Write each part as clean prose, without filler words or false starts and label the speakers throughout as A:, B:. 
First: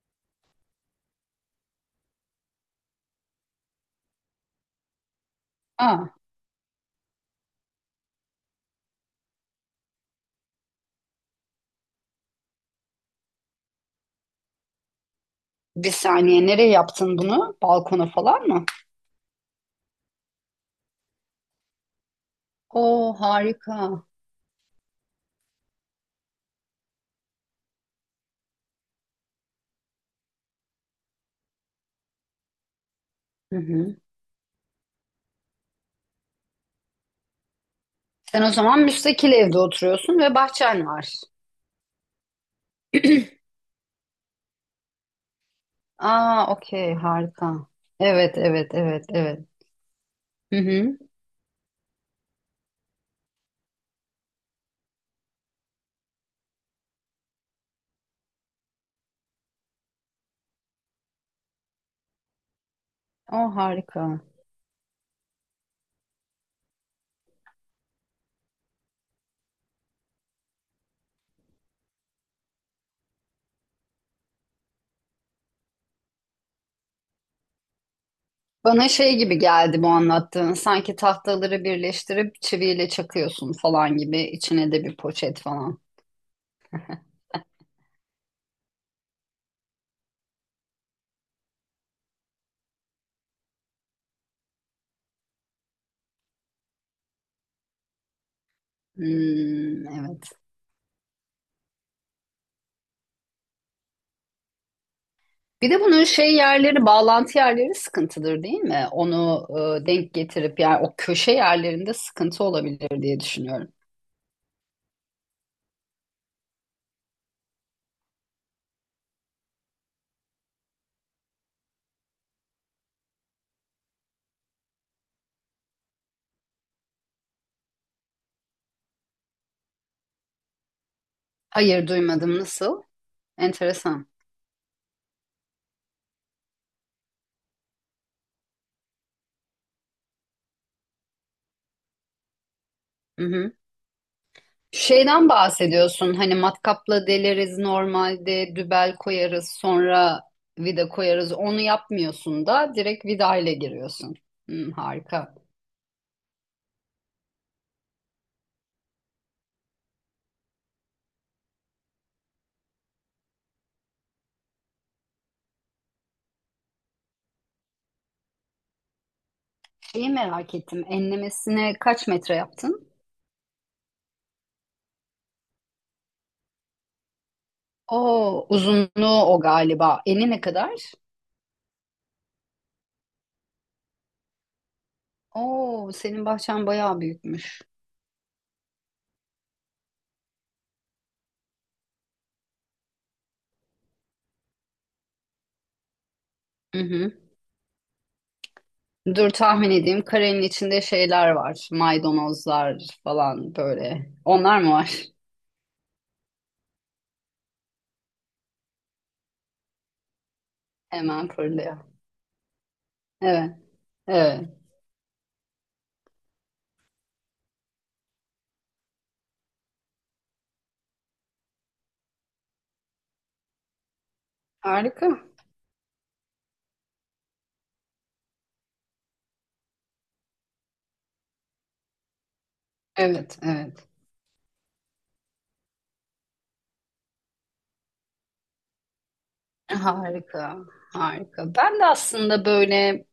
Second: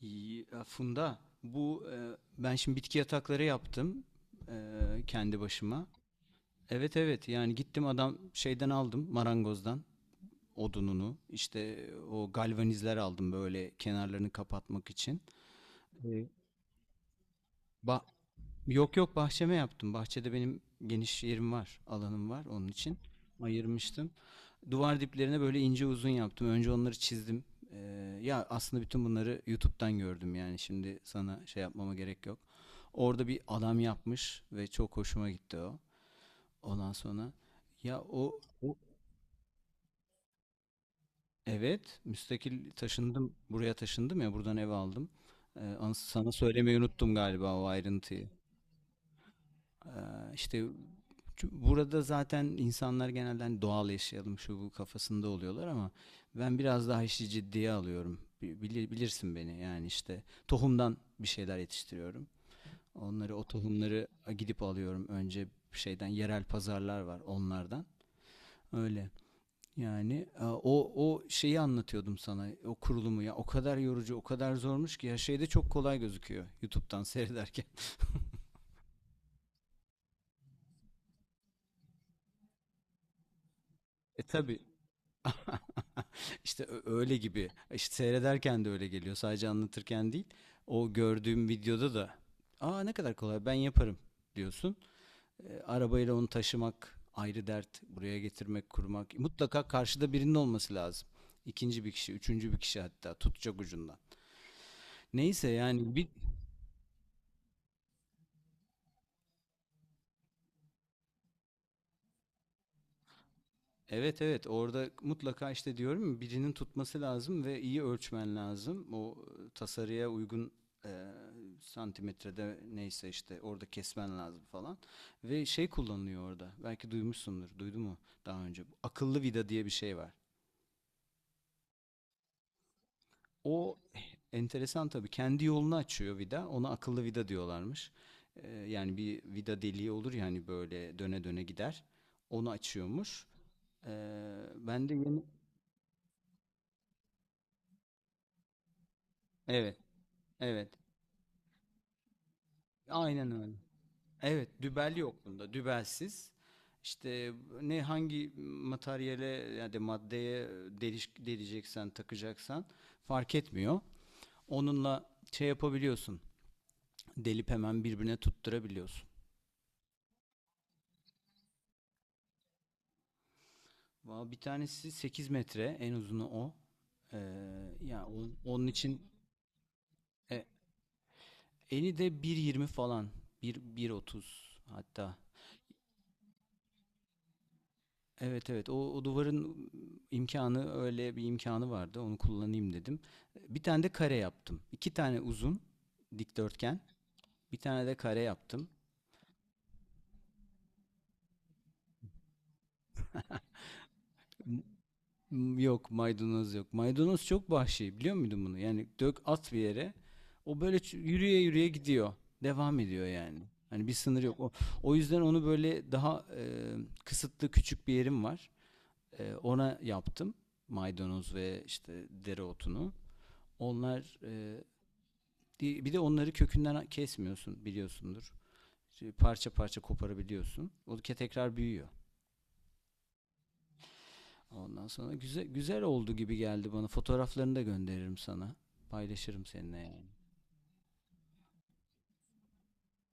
A: İyi, Funda, ben şimdi bitki yatakları yaptım e, kendi başıma.
B: Aa,
A: Evet, evet yani gittim adam şeyden aldım marangozdan odununu, işte o galvanizler aldım böyle kenarlarını kapatmak için.
B: bir
A: Ee,
B: saniye nereye yaptın bunu?
A: Ba
B: Balkona falan mı?
A: Yok, yok, bahçeme yaptım. Bahçede benim geniş yerim var, alanım var onun için.
B: Oo harika.
A: Ayırmıştım. Duvar diplerine böyle ince uzun yaptım. Önce onları çizdim. Ee, Ya aslında bütün bunları YouTube'dan gördüm, yani şimdi sana şey yapmama gerek yok. Orada bir
B: Hı
A: adam
B: hı.
A: yapmış ve çok hoşuma gitti o. Ondan sonra ya o,
B: Sen o
A: o
B: zaman müstakil evde oturuyorsun ve bahçen var.
A: evet müstakil taşındım, buraya taşındım ya, buradan ev aldım. Sana
B: Aa,
A: söylemeyi
B: okey,
A: unuttum galiba o
B: harika.
A: ayrıntıyı.
B: Evet, evet, evet, evet. Hı
A: İşte
B: hı.
A: burada zaten insanlar genelde hani doğal yaşayalım şu bu kafasında oluyorlar ama ben biraz daha işi ciddiye alıyorum. Bilirsin beni, yani işte tohumdan bir şeyler yetiştiriyorum. Onları, o
B: O
A: tohumları
B: harika.
A: gidip alıyorum önce şeyden, yerel pazarlar var onlardan. Öyle. Yani o şeyi anlatıyordum sana. O kurulumu ya, o kadar yorucu, o kadar zormuş ki ya, şeyde çok kolay gözüküyor YouTube'dan seyrederken.
B: Bana şey gibi geldi bu anlattığın. Sanki tahtaları birleştirip çiviyle çakıyorsun falan gibi.
A: Tabii.
B: İçine de bir poşet falan.
A: İşte öyle gibi. İşte seyrederken de öyle geliyor. Sadece anlatırken değil. O gördüğüm videoda da, "Aa, ne kadar kolay, ben yaparım," diyorsun. Arabayla onu taşımak ayrı dert. Buraya getirmek, kurmak. Mutlaka
B: Hmm,
A: karşıda
B: evet.
A: birinin olması lazım. İkinci bir kişi, üçüncü bir kişi hatta, tutacak ucundan. Neyse
B: Bir de
A: yani
B: bunun
A: bir,
B: şey yerleri, bağlantı yerleri sıkıntıdır değil mi? Onu denk getirip yani o köşe yerlerinde sıkıntı olabilir diye düşünüyorum.
A: Evet, evet, orada mutlaka işte diyorum ya, birinin tutması lazım ve iyi ölçmen lazım. O tasarıya uygun e, santimetrede neyse işte orada kesmen lazım falan. Ve şey kullanılıyor orada. Belki duymuşsundur. Duydu mu daha önce? Bu akıllı vida diye bir şey var.
B: Hayır duymadım, nasıl?
A: O
B: Enteresan.
A: enteresan tabii. Kendi yolunu açıyor vida. Ona akıllı vida diyorlarmış. Yani bir vida deliği olur ya hani, böyle döne döne gider. Onu
B: Hı
A: açıyormuş.
B: hı.
A: E, Ben de yeni...
B: Şeyden bahsediyorsun hani matkapla deleriz normalde, dübel koyarız,
A: Evet.
B: sonra
A: Evet.
B: vida koyarız, onu yapmıyorsun da direkt
A: Aynen
B: vida
A: öyle.
B: ile giriyorsun.
A: Evet,
B: Hı,
A: dübel yok
B: harika.
A: bunda. Dübelsiz. İşte hangi materyale, yani de maddeye deleceksen, takacaksan fark etmiyor. Onunla şey yapabiliyorsun. Delip hemen birbirine tutturabiliyorsun.
B: Şeyi merak ettim, enlemesine kaç metre yaptın?
A: Valla bir tanesi 8 metre, en uzunu o. Ee,
B: O
A: Yani onun için
B: uzunluğu o galiba. Eni ne
A: e,
B: kadar?
A: eni de bir yirmi falan. Bir 1,30 hatta.
B: Oo, senin bahçen bayağı büyükmüş.
A: Evet, evet, o duvarın imkanı, öyle bir imkanı vardı, onu kullanayım dedim. Bir tane de kare yaptım. İki tane uzun
B: Hı
A: dikdörtgen,
B: hı.
A: bir tane de kare yaptım.
B: Dur tahmin edeyim. Karenin içinde şeyler var. Maydanozlar falan böyle. Onlar
A: M-
B: mı var?
A: Yok, maydanoz yok. Maydanoz çok vahşi, biliyor muydun bunu? Yani dök at bir yere, o böyle
B: Hemen
A: yürüye yürüye
B: fırlıyor.
A: gidiyor. Devam ediyor yani.
B: Evet,
A: Hani bir sınır yok. O,
B: evet.
A: o yüzden onu böyle daha kısıtlı, küçük bir yerim var. Ona yaptım maydanoz ve işte dereotunu. Onlar.
B: Harika.
A: Bir de onları kökünden kesmiyorsun, biliyorsundur. İşte parça parça koparabiliyorsun. O tekrar büyüyor.
B: Evet, evet.
A: Ondan sonra güzel güzel oldu gibi geldi bana. Fotoğraflarını da gönderirim sana. Paylaşırım seninle yani.
B: Harika, harika. Ben de aslında böyle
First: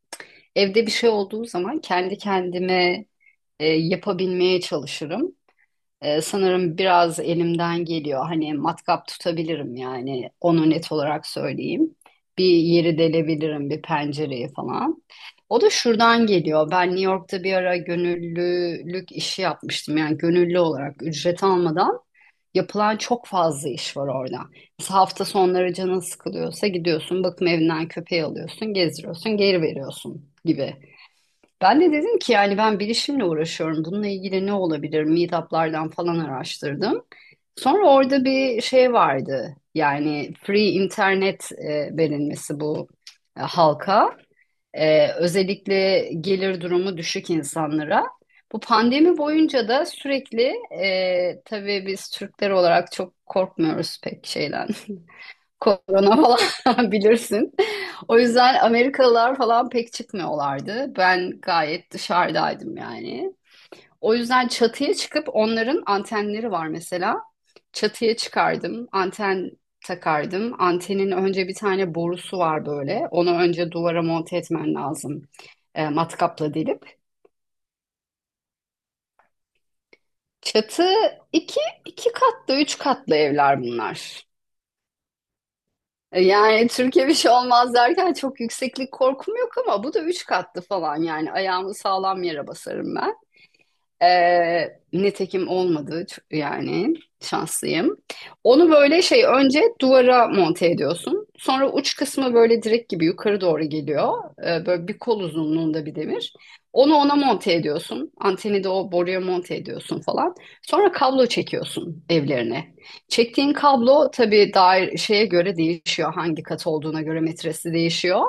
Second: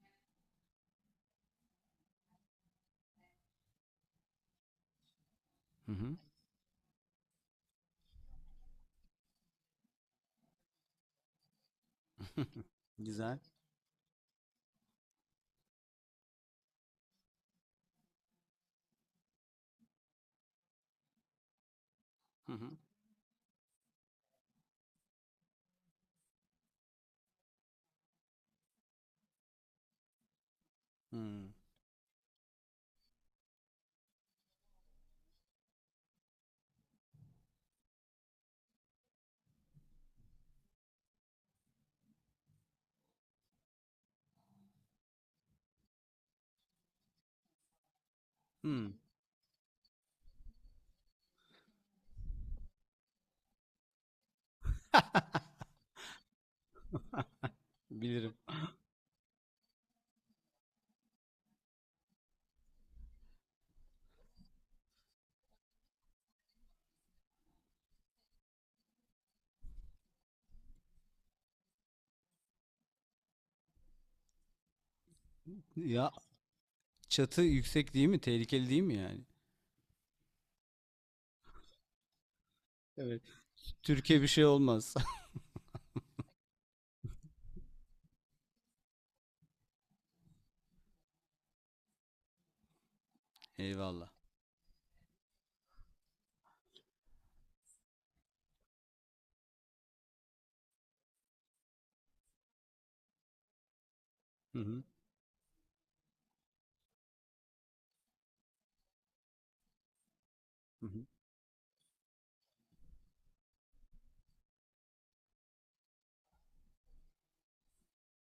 B: evde bir şey olduğu zaman kendi kendime yapabilmeye çalışırım.
A: Hı hı.
B: Sanırım biraz elimden geliyor. Hani matkap tutabilirim, yani onu net olarak söyleyeyim. Bir yeri
A: Güzel.
B: delebilirim, bir pencereyi falan. O da şuradan geliyor. Ben New York'ta bir ara gönüllülük işi yapmıştım. Yani gönüllü olarak ücret almadan
A: Hı hı.
B: yapılan çok fazla iş var orada. Mesela hafta sonları canın sıkılıyorsa gidiyorsun, bakım evinden köpeği alıyorsun, gezdiriyorsun, geri veriyorsun gibi.
A: Hı.
B: Ben de dedim ki yani ben bilişimle uğraşıyorum. Bununla ilgili ne olabilir? Meetup'lardan falan araştırdım. Sonra orada bir şey vardı. Yani free internet verilmesi, bu halka. E, özellikle gelir durumu düşük insanlara. Bu
A: Hı.
B: pandemi boyunca da sürekli tabii biz Türkler olarak çok korkmuyoruz pek şeyden. Korona falan bilirsin. O
A: Bilirim.
B: yüzden Amerikalılar falan pek çıkmıyorlardı. Ben gayet dışarıdaydım yani. O yüzden çatıya çıkıp onların antenleri var mesela. Çatıya çıkardım, anten takardım. Antenin önce bir tane borusu var böyle. Onu önce duvara monte etmen lazım. E,
A: Ya,
B: matkapla delip.
A: çatı yüksek değil mi? Tehlikeli değil mi yani?
B: Çatı iki, iki katlı, üç katlı
A: Evet.
B: evler
A: Türkiye
B: bunlar.
A: bir şey olmaz.
B: E, yani Türkiye bir şey olmaz derken çok yükseklik korkum yok ama bu da üç katlı falan, yani ayağımı sağlam yere basarım ben.
A: Eyvallah.
B: Nitekim olmadı yani şanslıyım. Onu böyle şey, önce duvara monte ediyorsun. Sonra uç kısmı böyle direk gibi yukarı doğru geliyor.
A: Hı hı.
B: Böyle bir kol uzunluğunda bir demir. Onu ona monte ediyorsun. Anteni de o boruya monte ediyorsun falan.
A: Hı
B: Sonra
A: hı.
B: kablo çekiyorsun evlerine. Çektiğin kablo tabii dair şeye göre değişiyor. Hangi kat olduğuna göre metresi değişiyor.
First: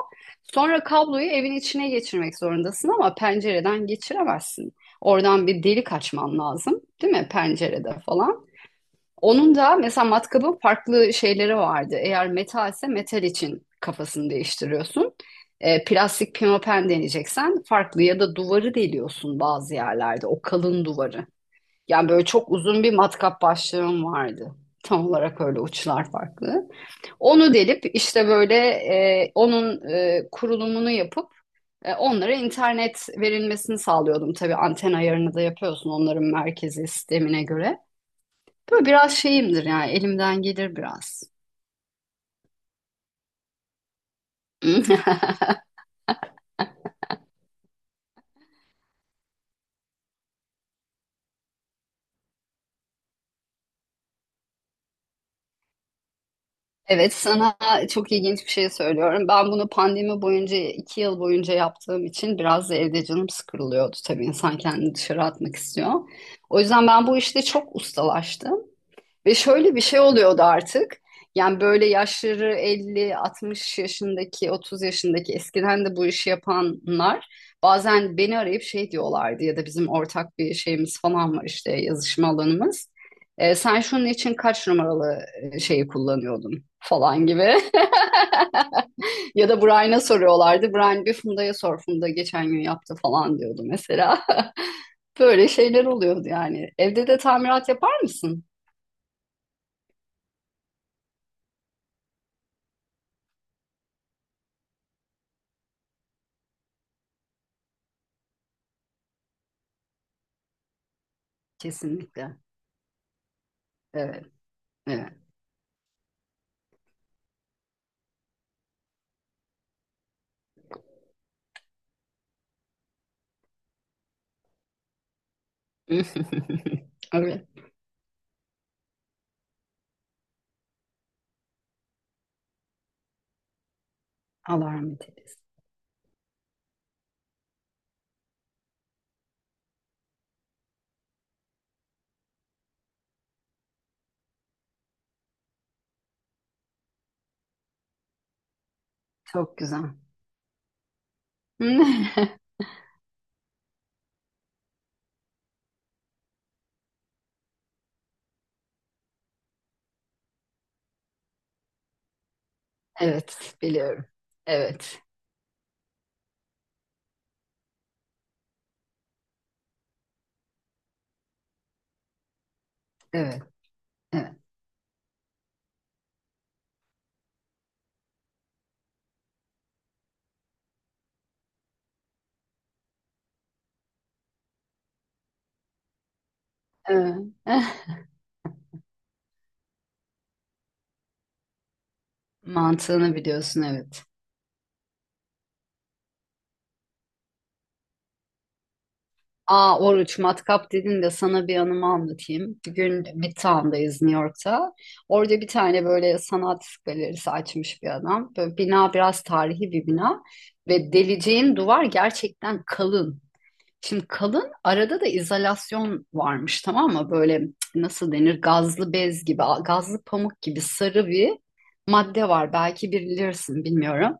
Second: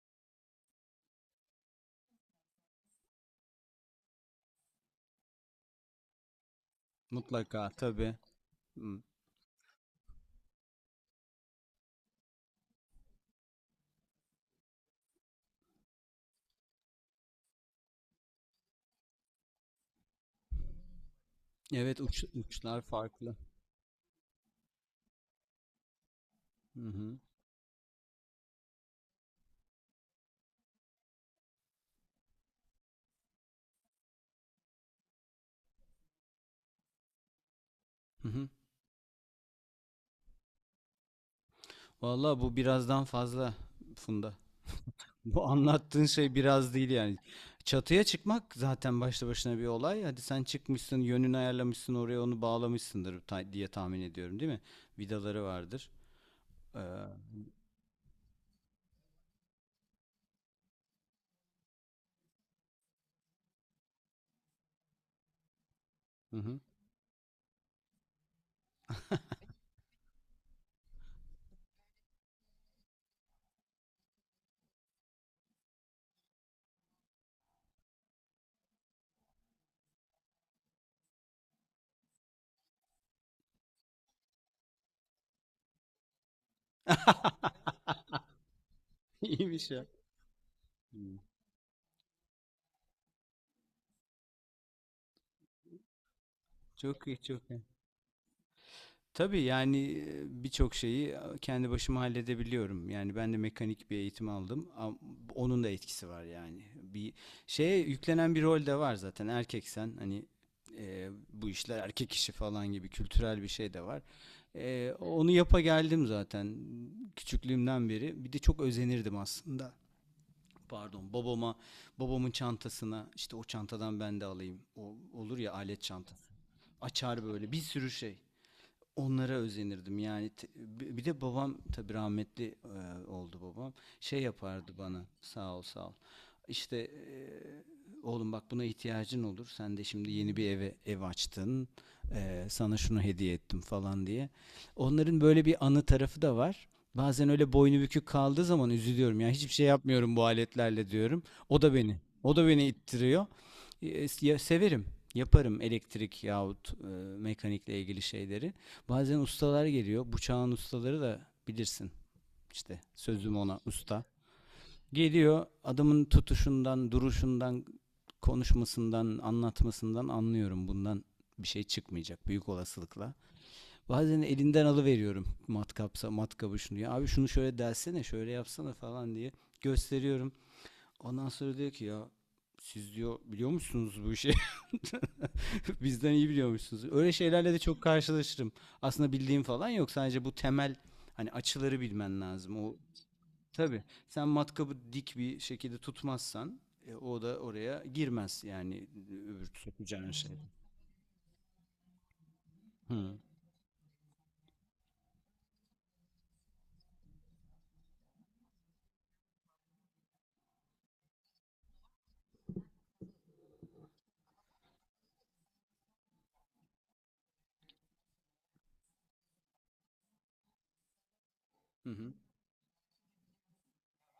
B: Sonra kabloyu evin içine geçirmek zorundasın ama pencereden geçiremezsin. Oradan bir delik açman lazım, değil mi?
A: Mutlaka
B: Pencerede
A: tabii.
B: falan.
A: Hı.
B: Onun da mesela matkabın farklı şeyleri vardı. Eğer metalse metal için kafasını değiştiriyorsun. E, plastik pimapen deneyeceksen farklı, ya da duvarı deliyorsun bazı yerlerde. O kalın duvarı.
A: Evet,
B: Yani böyle çok
A: uçlar
B: uzun bir
A: farklı.
B: matkap başlığım vardı. Tam olarak öyle, uçlar farklı.
A: Hı hı.
B: Onu delip işte böyle onun kurulumunu yapıp onlara internet verilmesini sağlıyordum. Tabii anten ayarını da yapıyorsun onların merkezi sistemine göre.
A: Hı hı.
B: Böyle biraz şeyimdir yani, elimden gelir biraz.
A: Vallahi bu birazdan fazla, Funda. Bu anlattığın şey biraz değil yani. Çatıya çıkmak zaten başlı başına bir olay. Hadi sen çıkmışsın, yönünü ayarlamışsın, oraya onu bağlamışsındır diye tahmin ediyorum, değil mi? Vidaları vardır. Hı
B: Evet, sana çok ilginç bir şey söylüyorum. Ben bunu pandemi boyunca 2 yıl boyunca yaptığım için biraz da evde canım sıkılıyordu. Tabii insan kendini dışarı atmak istiyor.
A: hı.
B: O yüzden ben bu işte çok ustalaştım. Ve şöyle bir şey oluyordu artık. Yani böyle yaşları 50, 60 yaşındaki, 30 yaşındaki eskiden de bu işi yapanlar bazen beni arayıp şey diyorlardı, ya da bizim ortak bir şeyimiz falan var, işte yazışma alanımız. E, sen şunun için kaç numaralı şeyi kullanıyordun falan gibi. Ya da
A: İyiymiş ya.
B: Brian'a soruyorlardı.
A: Hı.
B: Brian bir Funda'ya sor. Funda geçen gün yaptı falan diyordu mesela. Böyle şeyler oluyordu yani. Evde
A: Çok
B: de
A: iyi, çok iyi.
B: tamirat yapar mısın?
A: Tabii yani birçok şeyi kendi başıma halledebiliyorum. Yani ben de mekanik bir eğitim aldım. Onun da etkisi var yani. Bir şeye yüklenen bir rol de var zaten. Erkeksen hani, bu işler erkek işi
B: Kesinlikle.
A: falan gibi kültürel bir şey de var.
B: Evet. Evet.
A: Onu yapa geldim zaten küçüklüğümden beri. Bir de çok özenirdim aslında. Pardon, babama, babamın çantasına, işte o çantadan ben de alayım. O olur ya, alet çanta. Açar
B: Evet.
A: böyle bir sürü şey. Onlara özenirdim yani bir de babam, tabii rahmetli oldu babam, şey
B: Allah
A: yapardı
B: rahmet
A: bana,
B: eylesin.
A: sağ ol sağ ol, işte oğlum bak, buna ihtiyacın olur, sen de şimdi yeni bir eve ev açtın, sana şunu hediye ettim falan diye. Onların böyle bir anı tarafı da var. Bazen öyle boynu bükük kaldığı zaman üzülüyorum yani, hiçbir
B: Çok
A: şey
B: güzel.
A: yapmıyorum bu aletlerle diyorum. o da beni o da beni ittiriyor. Ya severim, yaparım elektrik yahut mekanikle ilgili şeyleri. Bazen ustalar geliyor. Bu çağın ustaları, da bilirsin. İşte sözüm
B: Evet,
A: ona usta.
B: biliyorum. Evet,
A: Geliyor, adamın tutuşundan, duruşundan, konuşmasından, anlatmasından anlıyorum. Bundan bir şey çıkmayacak büyük olasılıkla.
B: evet,
A: Bazen
B: evet.
A: elinden alıveriyorum matkapsa matkabı, şunu, "Ya abi, şunu şöyle dersene, şöyle yapsana," falan diye gösteriyorum. Ondan sonra diyor ki, "Ya siz, diyor, biliyor musunuz bu işi?" Bizden iyi biliyormuşsunuz. Öyle
B: Evet.
A: şeylerle de çok karşılaşırım. Aslında bildiğim falan yok. Sadece bu temel, hani açıları bilmen lazım. O
B: Mantığını biliyorsun,
A: tabii,
B: evet.
A: sen matkabı dik bir şekilde tutmazsan o da oraya girmez yani, öbür
B: Aa,
A: sokacağın
B: Oruç,
A: şey.
B: matkap dedin de sana bir anımı anlatayım. Bir gün
A: Hı.
B: Midtown'dayız, New York'ta. Orada bir tane böyle sanat galerisi açmış bir adam. Böyle bina biraz tarihi bir bina. Ve deleceğin duvar gerçekten kalın. Şimdi kalın, arada da izolasyon varmış, tamam mı? Böyle nasıl denir, gazlı bez gibi, gazlı pamuk gibi sarı bir
A: Hı hı.
B: madde var. Belki bilirsin, bilmiyorum.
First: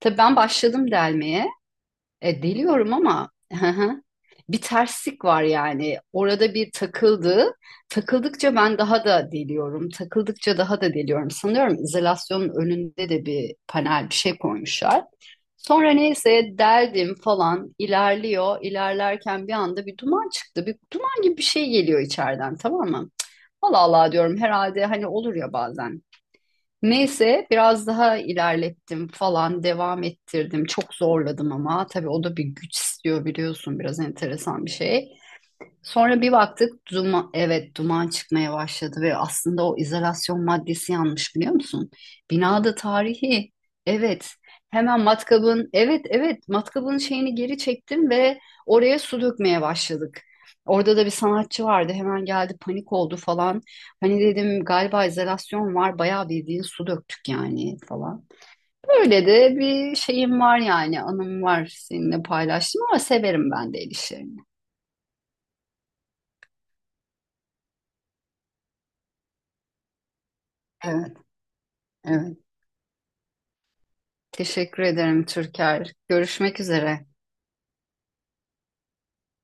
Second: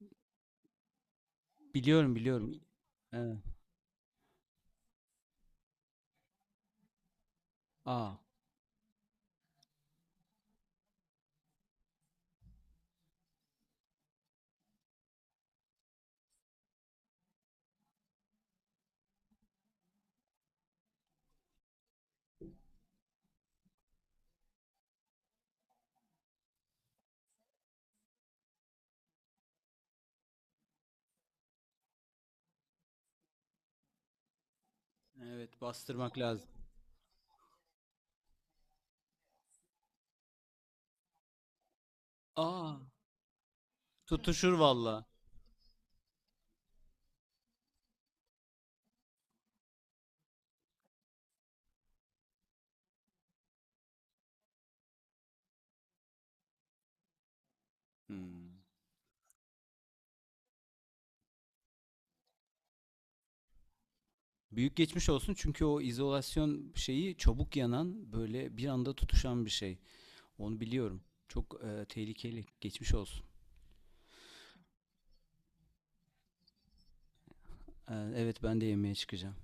B: Tabii ben başladım delmeye.
A: Biliyorum,
B: E,
A: biliyorum.
B: deliyorum ama
A: Evet.
B: hı hı. Bir terslik var yani. Orada bir takıldı.
A: Aa.
B: Takıldıkça ben daha da deliyorum. Takıldıkça daha da deliyorum. Sanıyorum izolasyonun önünde de bir panel bir şey koymuşlar. Sonra neyse, deldim falan, ilerliyor. İlerlerken bir anda bir duman çıktı. Bir duman gibi bir şey geliyor içeriden, tamam mı? Allah Allah diyorum, herhalde hani olur ya bazen. Neyse biraz daha ilerlettim falan, devam ettirdim. Çok zorladım ama tabii o da bir güç istiyor biliyorsun, biraz enteresan bir şey.
A: Evet, bastırmak
B: Sonra bir
A: lazım.
B: baktık duman, evet, duman çıkmaya başladı ve aslında o izolasyon maddesi yanmış, biliyor musun?
A: Aa.
B: Binada tarihi, evet,
A: Tutuşur
B: hemen
A: valla.
B: matkabın, evet, evet, matkabın şeyini geri çektim ve oraya su dökmeye başladık. Orada da bir sanatçı vardı, hemen geldi, panik oldu falan. Hani dedim galiba izolasyon var bayağı, bildiğin su döktük yani falan.
A: Hmm.
B: Öyle de bir şeyim var yani, anım var, seninle paylaştım ama severim ben de el işlerini.
A: Büyük geçmiş olsun, çünkü o izolasyon şeyi çabuk yanan, böyle bir anda tutuşan bir şey. Onu biliyorum.
B: Evet,
A: Çok
B: evet.
A: tehlikeli. Geçmiş olsun.
B: Teşekkür ederim Türker. Görüşmek üzere.
A: Evet, ben de yemeğe çıkacağım.